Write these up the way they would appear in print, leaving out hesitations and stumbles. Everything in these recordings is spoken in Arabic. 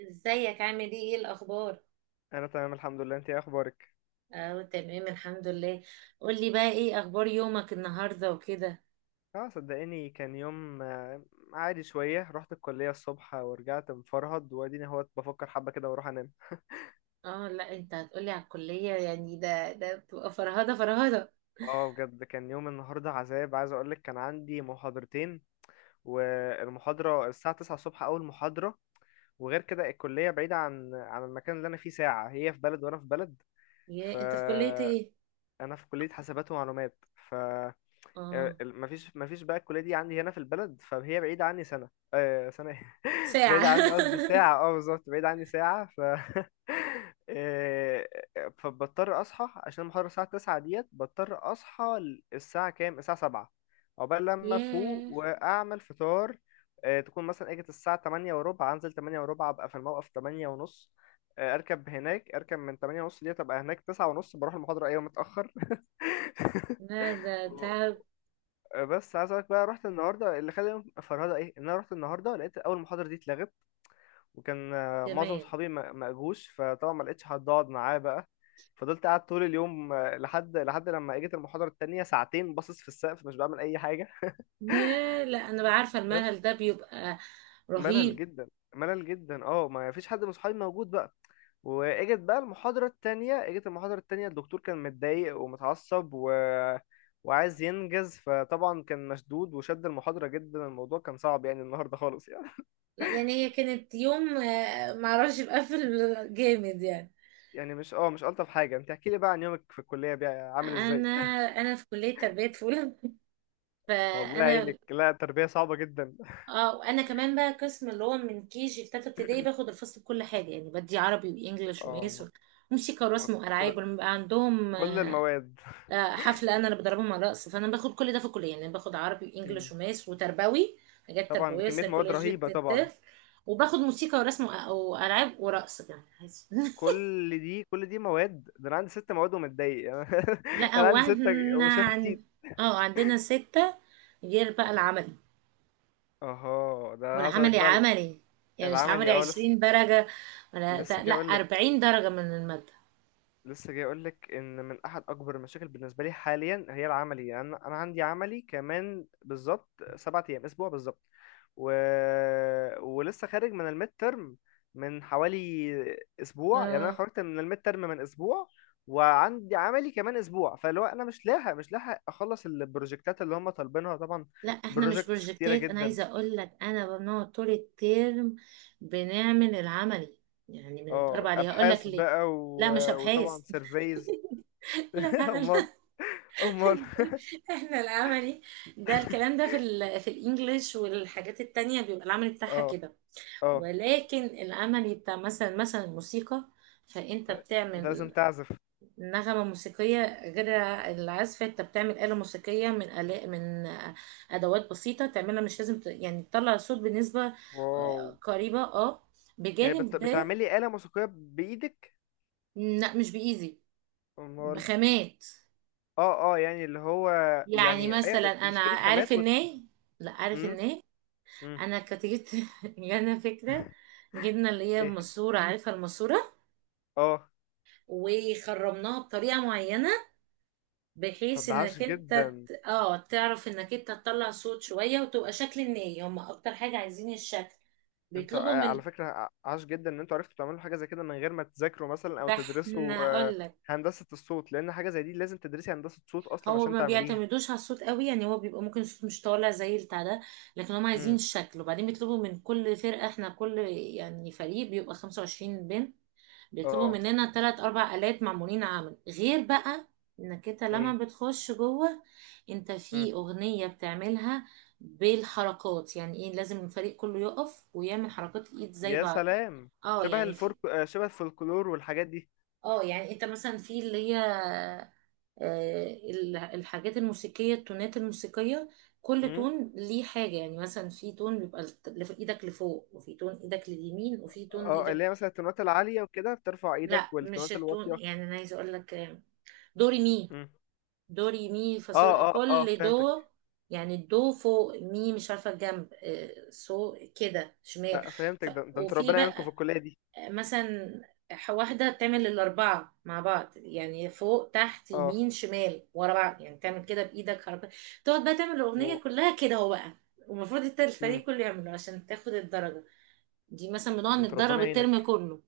ازيك، عامل ايه الاخبار؟ انا تمام الحمد لله. انت إيه اخبارك؟ اه، تمام الحمد لله. قولي بقى، ايه اخبار يومك النهارده وكده؟ اه، صدقيني كان يوم عادي شويه. رحت الكليه الصبح ورجعت مفرهد واديني اهوت بفكر حبه كده واروح انام. اه، لا انت هتقولي على الكليه؟ يعني ده بتبقى فرهده فرهده. اه، بجد كان يوم النهارده عذاب، عايز اقولك كان عندي محاضرتين، والمحاضره الساعه 9 الصبح اول محاضره. وغير كده الكليه بعيده عن المكان اللي انا فيه ساعه، هي في بلد وانا في بلد. يا انت في كليه ايه؟ فانا في كليه حاسبات ومعلومات، اه، ما فيش بقى الكليه دي عندي هنا في البلد، فهي بعيده عني سنه. آه سنه إيه؟ ساعه. بعيده عني قصدي ساعه، اه بالظبط، بعيده عني ساعه آه، فبضطر اصحى عشان المحاضره الساعه 9 ديت، بضطر اصحى الساعه كام، الساعه 7، عقبال لما افوق ياه، واعمل فطار. تكون مثلا اجت الساعه 8 وربع انزل، 8 وربع ابقى في الموقف، 8 ونص اركب هناك، اركب من 8 ونص ديت ابقى هناك 9 ونص بروح المحاضره، ايوه متاخر لا ده تعب. بس عايز اقولك بقى، رحت النهارده اللي خلاني فرهده ايه، ان انا رحت النهارده لقيت اول محاضره دي اتلغت. وكان معظم كمان. صحابي ما اجوش، فطبعا ما لقيتش حد اقعد معاه بقى. فضلت قاعد طول اليوم لحد لما اجت المحاضره التانية، ساعتين باصص في السقف مش بعمل اي حاجه ياه، لا انا بعرفه، بس الملل ده بيبقى ملل رهيب. جدا، ملل جدا، اه، ما فيش حد من صحابي موجود بقى. واجت بقى المحاضرة التانية، اجت المحاضرة التانية، الدكتور كان متضايق ومتعصب و... وعايز ينجز، فطبعا كان مشدود وشد المحاضرة جدا، الموضوع كان صعب يعني النهاردة خالص يعني لا يعني هي كانت يوم، معرفش، بقفل جامد يعني. يعني مش ألطف حاجة. انت احكي لي بقى عن يومك في الكلية بقى عامل انا ازاي؟ انا في كليه تربيه فولا. والله فانا. يعينك. لا تربية صعبة جدا. اه، وانا كمان بقى قسم، اللي هو من كي جي في تالتة ابتدائي، باخد الفصل بكل حاجة يعني، بدي عربي وانجليش ومقاس اه، وموسيقى آه، ورسم والعاب. كل ولما بيبقى عندهم كل المواد. حفلة، انا اللي بدربهم على الرقص. فانا باخد كل ده في الكلية، يعني باخد عربي مم. وانجليش ومقاس وتربوي، حاجات طبعا ده تربوية كمية مواد سيكولوجية رهيبة طبعا. الطفل. وباخد موسيقى ورسم والعاب ورقص كمان. كل دي مواد، ده انا عندي ست مواد ومتضايق لا، انا هو عندي ستة احنا وشاف كتير. اه، عندنا ستة، غير بقى العمل اها، ده انا عايز اقولك والعملي، بقى، عملي يعني. مش عملي العملي، اه لسه. 20 درجة، ولا ت- لسه لا جاي اقول لك 40 درجة من المادة. لسه جاي اقول لك ان من احد اكبر المشاكل بالنسبه لي حاليا هي العملي. يعني أنا عندي عملي كمان بالظبط، سبعة ايام اسبوع بالظبط. و... ولسه خارج من الميد ترم من حوالي اسبوع، يعني انا اه خرجت من الميد ترم من اسبوع وعندي عملي كمان اسبوع، فاللي هو انا مش لاحق اخلص البروجكتات اللي هم طالبينها طبعا، لا، احنا مش بروجكتس كتيره بروجكتات. انا جدا. عايزه اقول لك انا بنقعد طول الترم بنعمل العملي، يعني بنتدرب اه عليه. هقول لك ابحاث ليه. بقى، و... لا مش ابحاث. وطبعا سيرفيز لا لا. امال، امال. احنا العملي ده، الكلام ده في في الانجليش والحاجات التانية، بيبقى العملي بتاعها اه كده. اه، ولكن العملي بتاع مثلا الموسيقى، فانت انت لازم بتعمل تعزف. نغمة موسيقية غير العزف. انت بتعمل آلة موسيقية من آلاء، من أدوات بسيطة تعملها، مش لازم يعني تطلع صوت بنسبة واو! قريبة، اه. يعني بجانب ده، بتعملي آلة موسيقية بإيدك؟ لا مش بإيزي، امال. بخامات. اه اه، يعني اللي هو، يعني يعني ايوه، مثلا، أنا بتشتري عارف خامات الناي. لا، عارف مم. الناي. مم. أنا كنت جبت، جانا فكرة، جبنا اللي هي ايه. الماسورة، عارفة الماسورة، اه. وخرمناها بطريقة معينة طب بحيث ده عاش انك انت جدا! تعرف انك انت تطلع صوت شوية، وتبقى شكل الناي. هم اكتر حاجة عايزين الشكل، انت بيطلبوا من. على فكرة عاش جدا ان انتوا عرفتوا تعملوا حاجة زي كده من غير ما تذاكروا مثلا او ده احنا تدرسوا. آه، اقول لك، هندسة الصوت، لان حاجة زي دي لازم تدرسي هندسة صوت اصلا هو عشان ما تعمليها. بيعتمدوش على الصوت قوي، يعني هو بيبقى ممكن الصوت مش طالع زي بتاع ده، لكن هم عايزين مم. الشكل. وبعدين بيطلبوا من كل فرقة، احنا كل، يعني فريق بيبقى 25 بنت، بيطلبوا اه. مننا تلات أربع آلات معمولين، عمل. غير بقى إنك أنت ايه. لما بتخش جوه، أنت مم. في أغنية بتعملها بالحركات. يعني إيه؟ لازم الفريق كله يقف ويعمل حركات الإيد زي يا بعض. سلام! اه، شبه يعني في. الفرق، شبه الفولكلور والحاجات دي. اه يعني أنت مثلا في اللي هي، الحاجات الموسيقية، التونات الموسيقية، كل تون ليه حاجة. يعني مثلا في تون بيبقى ايدك لفوق، وفي تون ايدك لليمين، وفي تون اه، ايدك. اللي هي مثلا التونات العالية وكده بترفع ايدك، لا مش والتونات التون، الواطية. يعني انا عايزه اقول لك، دوري مي، مم. دو ري مي فا اه صول. اه اه كل فهمتك. دو، يعني الدو فوق مي، مش عارفة الجنب، سو كده، شمال. آه فهمتك. ده انت وفي ربنا يعينكم في بقى الكلية دي. مثلا، واحدة تعمل الأربعة مع بعض، يعني فوق تحت اه. يمين شمال ورا بعض، يعني تعمل كده بإيدك حركة، تقعد بقى تعمل اوه. الأغنية كلها كده. هو بقى، ومفروض مم. الفريق كله يعمله عشان تاخد الدرجة. دي مثلا ده بنقعد انت نتدرب ربنا الترم يعينك. كله،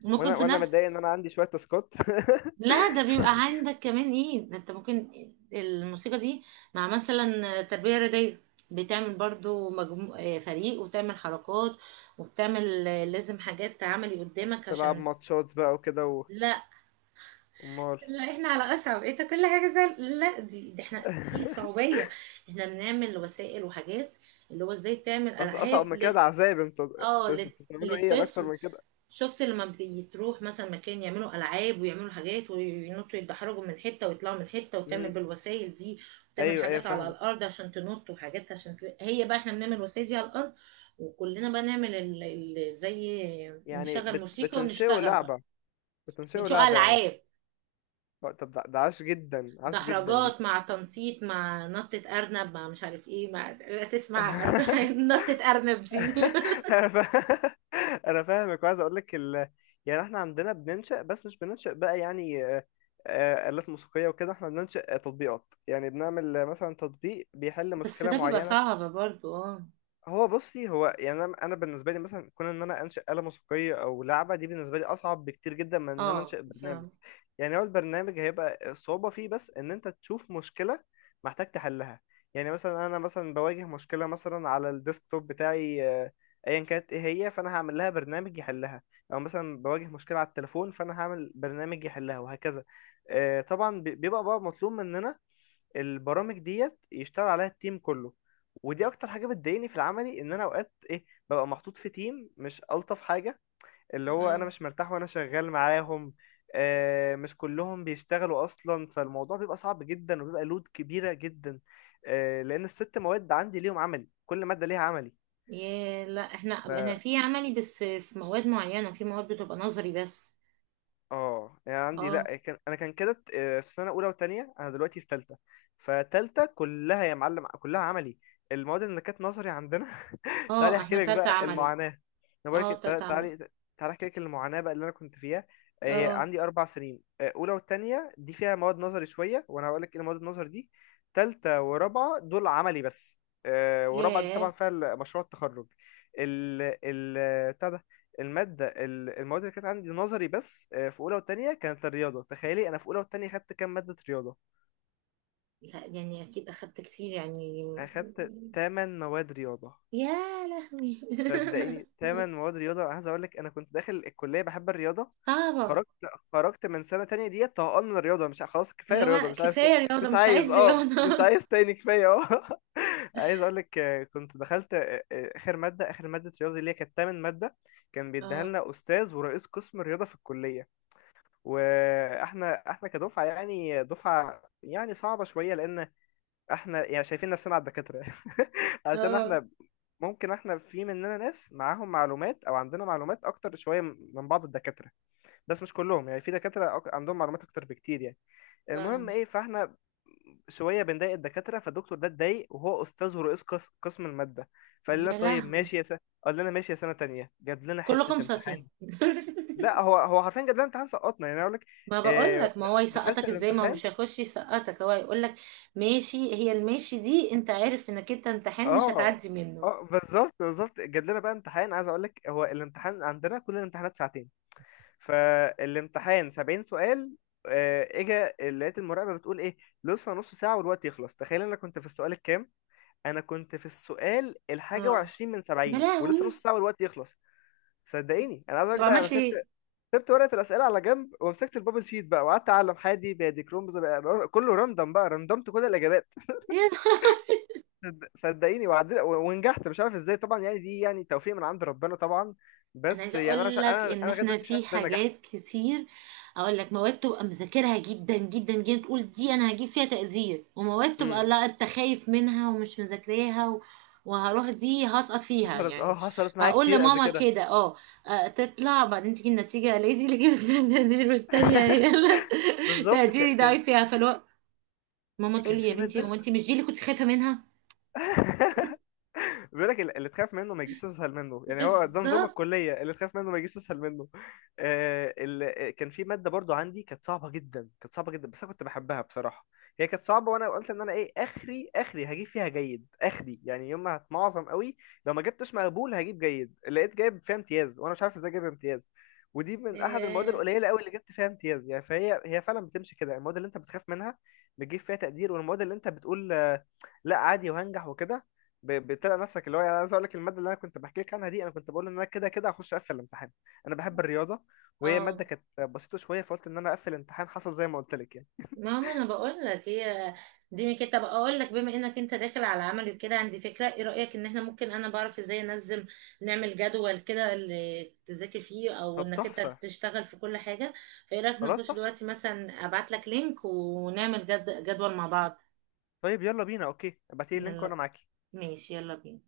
ممكن وانا في وانا متضايق ان نفس. انا عندي شوية تاسكات لا ده بيبقى عندك كمان، ايه؟ ده انت ممكن الموسيقى دي مع مثلا تربية رياضية، بتعمل برضو مجمو... آه، فريق، وبتعمل حركات، وبتعمل لازم حاجات عملي قدامك تلعب عشان. ماتشات بقى وكده لا امال. لا، احنا على اصعب. انت كل حاجة زي، لا، دي احنا في صعوبية. احنا بنعمل وسائل وحاجات، اللي هو ازاي تعمل اصعب العاب من كده؟ ده عذاب. انت اه، انت بتعملوا ايه؟ انا اكتر للطفل. من كده. شفت لما بتروح مثلا مكان، يعملوا العاب ويعملوا حاجات، وينطوا، يتدحرجوا من حته، ويطلعوا من حته، وتعمل مم. بالوسائل دي، وتعمل ايوه ايوه حاجات على فاهمك. الارض عشان تنط، وحاجات عشان هي بقى. احنا بنعمل وسائل دي على الارض، وكلنا بقى نعمل زي يعني نشغل موسيقى، بتنشئوا ونشتغل بقى. لعبة بتنشئوا بنشوف لعبة يعني. العاب، طب ده عاش جدا، عاش جدا دي دحرجات مع تنطيط، مع نطة أرنب، مع مش عارف ايه، مع لا، تسمع نطة أرنب دي. انا فا- انا فاهمك وعايز اقول لك يعني احنا عندنا بننشأ، بس مش بننشأ بقى يعني آلات موسيقية وكده، احنا بننشأ تطبيقات. يعني بنعمل مثلا تطبيق بيحل بس مشكلة ده بيبقى معينة. صعب برضو، اه. هو بصي، هو يعني، أنا بالنسبة لي مثلا كون ان انا انشأ آلة موسيقية او لعبة دي بالنسبة لي اصعب بكتير جدا من ان انا اه، انشأ برنامج. فاهم. يعني هو البرنامج هيبقى الصعوبة فيه بس إن أنت تشوف مشكلة محتاج تحلها. يعني مثلا أنا مثلا بواجه مشكلة مثلا على الديسكتوب بتاعي أيا كانت إيه هي، فأنا هعمل لها برنامج يحلها. أو مثلا بواجه مشكلة على التليفون فأنا هعمل برنامج يحلها، وهكذا. طبعا بيبقى بقى مطلوب مننا البرامج ديت يشتغل عليها التيم كله. ودي أكتر حاجة بتضايقني في العملي، إن أنا أوقات إيه ببقى محطوط في تيم مش ألطف حاجة، اللي هو انا مش مرتاح وانا شغال معاهم. مش كلهم بيشتغلوا اصلا، فالموضوع بيبقى صعب جدا وبيبقى لود كبيرة جدا. لان الست مواد عندي ليهم عملي، كل مادة ليها عملي. ياه، لا احنا، في عملي بس في مواد معينة، في مواد بتبقى نظري بس. اه يعني عندي، اه لا، كان انا كان كده في سنه اولى وثانيه، انا دلوقتي في ثالثه. فتالتة كلها يا معلم كلها عملي، المواد اللي كانت نظري عندنا تعالي اه، احكي احنا لك تالتة بقى عملي. المعاناه، انا بقول لك اه، تالتة عملي. تعالي. تعالي احكي لك المعاناه بقى اللي انا كنت فيها. هي اه. عندي اربع سنين، اولى والتانية دي فيها مواد نظري شويه، وانا هقول لك ايه المواد النظري دي. تالتة ورابعه دول عملي بس، ورابعه دي ياه، طبعا فيها مشروع التخرج. ال ال المادة، المواد اللي كانت عندي نظري بس في أولى وتانية، كانت الرياضة. تخيلي أنا في أولى وتانية خدت كام مادة رياضة؟ لا يعني اكيد اخدت كتير يعني. أنا خدت تمن مواد رياضة. يا لهوي. صدقيني تمن مواد رياضة. عايز أقول لك أنا كنت داخل الكلية بحب الرياضة. صعبة. خرجت خرجت من سنة تانية ديت طهقان من الرياضة، مش ع- خلاص، كفاية اللي رياضة هو مش عايز تاني. كفاية رياضة، مش مش عايز، عايز اه، رياضة. مش عايز تاني كفاية اه عايز أقول لك كنت دخلت آخر مادة رياضة اللي هي كانت تمن مادة. كان بيديها اه لنا أستاذ ورئيس قسم الرياضة في الكلية. واحنا كدفعه، يعني دفعه يعني صعبه شويه، لان احنا يعني شايفين نفسنا على الدكاتره عشان اه، احنا ممكن احنا في مننا ناس معاهم معلومات او عندنا معلومات اكتر شويه من بعض الدكاتره، بس مش كلهم يعني، في دكاتره عندهم معلومات اكتر بكتير يعني. المهم فاهم. ايه، فاحنا شويه بنضايق الدكاتره، فالدكتور ده اتضايق، وهو استاذ ورئيس قسم الماده، فقال لنا يا طيب لهوي. ماشي يا سنه. قال لنا ماشي يا سنه تانية، جاب لنا كلكم حته ساطين. امتحان. لا هو حرفيا جدول الامتحان سقطنا يعني اقول لك. ما بقول لك، ما هو دخلت يسقطك ازاي؟ ما هو الامتحان. مش هيخش يسقطك، هو هيقول لك ماشي. هي الماشي دي، انت عارف انك انت امتحان مش اه هتعدي منه. اه بالظبط بالظبط، جات لنا بقى امتحان. عايز اقول لك هو الامتحان عندنا، كل الامتحانات ساعتين، فالامتحان 70 سؤال. اجا لقيت المراقبه بتقول ايه، لسه نص ساعه والوقت يخلص. تخيل انا كنت في السؤال الكام؟ انا كنت في السؤال الحاجه اه. وعشرين من يا 70 ولسه نص لهوي. ساعه والوقت يخلص. صدقيني انا عايز اقول طب لك بقى، انا عملت سبت، ايه؟ سبت ورقة الأسئلة على جنب ومسكت البابل شيت بقى وقعدت أعلم حادي بادي كرومز بقى، كله راندم بقى، راندمت كل الإجابات. صدقيني وعدت ونجحت مش عارف إزاي. طبعا يعني دي يعني توفيق من عند ربنا طبعا، انا بس عايزه يعني أنا مش اقول ع- لك أنا ان أنا لغاية احنا دلوقتي مش عارف في إزاي نجحت. حاجات كتير. اقول لك، مواد تبقى مذاكرها جدا جدا جدا، تقول دي انا هجيب فيها تقدير. ومواد امم. تبقى لا، انت خايف منها ومش مذاكراها وهروح دي هسقط فيها حصلت، يعني. حصلت معايا هقول كتير قبل لماما كده. كده اه، تطلع بعدين تيجي النتيجه، الاقي دي اللي جبت فيها التقدير، والتانيه هي اللي بالظبط تقديري كان. ضعيف فيها. فالوقت ماما تقول كان لي يا في بنتي، هو مادة، انت مش دي اللي كنت خايفه منها؟ بيقول لك اللي تخاف منه ما يجيش، تسهل منه يعني، هو ده نظام بالظبط. الكلية، اللي تخاف منه ما يجيش تسهل منه. آه كان في مادة برضو عندي كانت صعبة جدا، كانت صعبة جدا بس أنا كنت بحبها بصراحة. هي كانت صعبة وأنا قلت إن أنا إيه، آخري آخري هجيب فيها جيد، آخري يعني يوم ما هتمعظم قوي لو ما جبتش مقبول هجيب جيد، لقيت جايب فيها امتياز وأنا مش عارف إزاي جايب امتياز. ودي من أحد المواد إيه. القليلة قوي اللي جبت فيها امتياز يعني. فهي هي فعلا بتمشي كده، المواد اللي أنت بتخاف منها بتجيب فيها تقدير، والمواد اللي أنت بتقول لا عادي وهنجح وكده، بتلاقي نفسك اللي هو، يعني عايز اقول لك الماده اللي انا كنت بحكي لك عنها دي، انا كنت بقول ان انا كده كده هخش اقفل الامتحان، انا بحب الرياضه وهي اه، ماده كانت بسيطه شويه، فقلت ان انا اقفل الامتحان، حصل زي ما قلت لك يعني. ماما انا بقول لك، هي دي كده. طب اقول لك، بما انك انت داخل على عمل كده، عندي فكره. ايه رايك ان احنا ممكن، انا بعرف ازاي انزل، نعمل جدول كده اللي تذاكر فيه، او طب انك انت تحفه. تشتغل في كل حاجه. فايه رايك خلاص نخش تحفه. دلوقتي مثلا؟ ابعت لك لينك ونعمل جدول مع بعض. طيب يلا بينا، اوكي ابعتي لي اللينك وانا يلا. معاك. ماشي يلا بينا.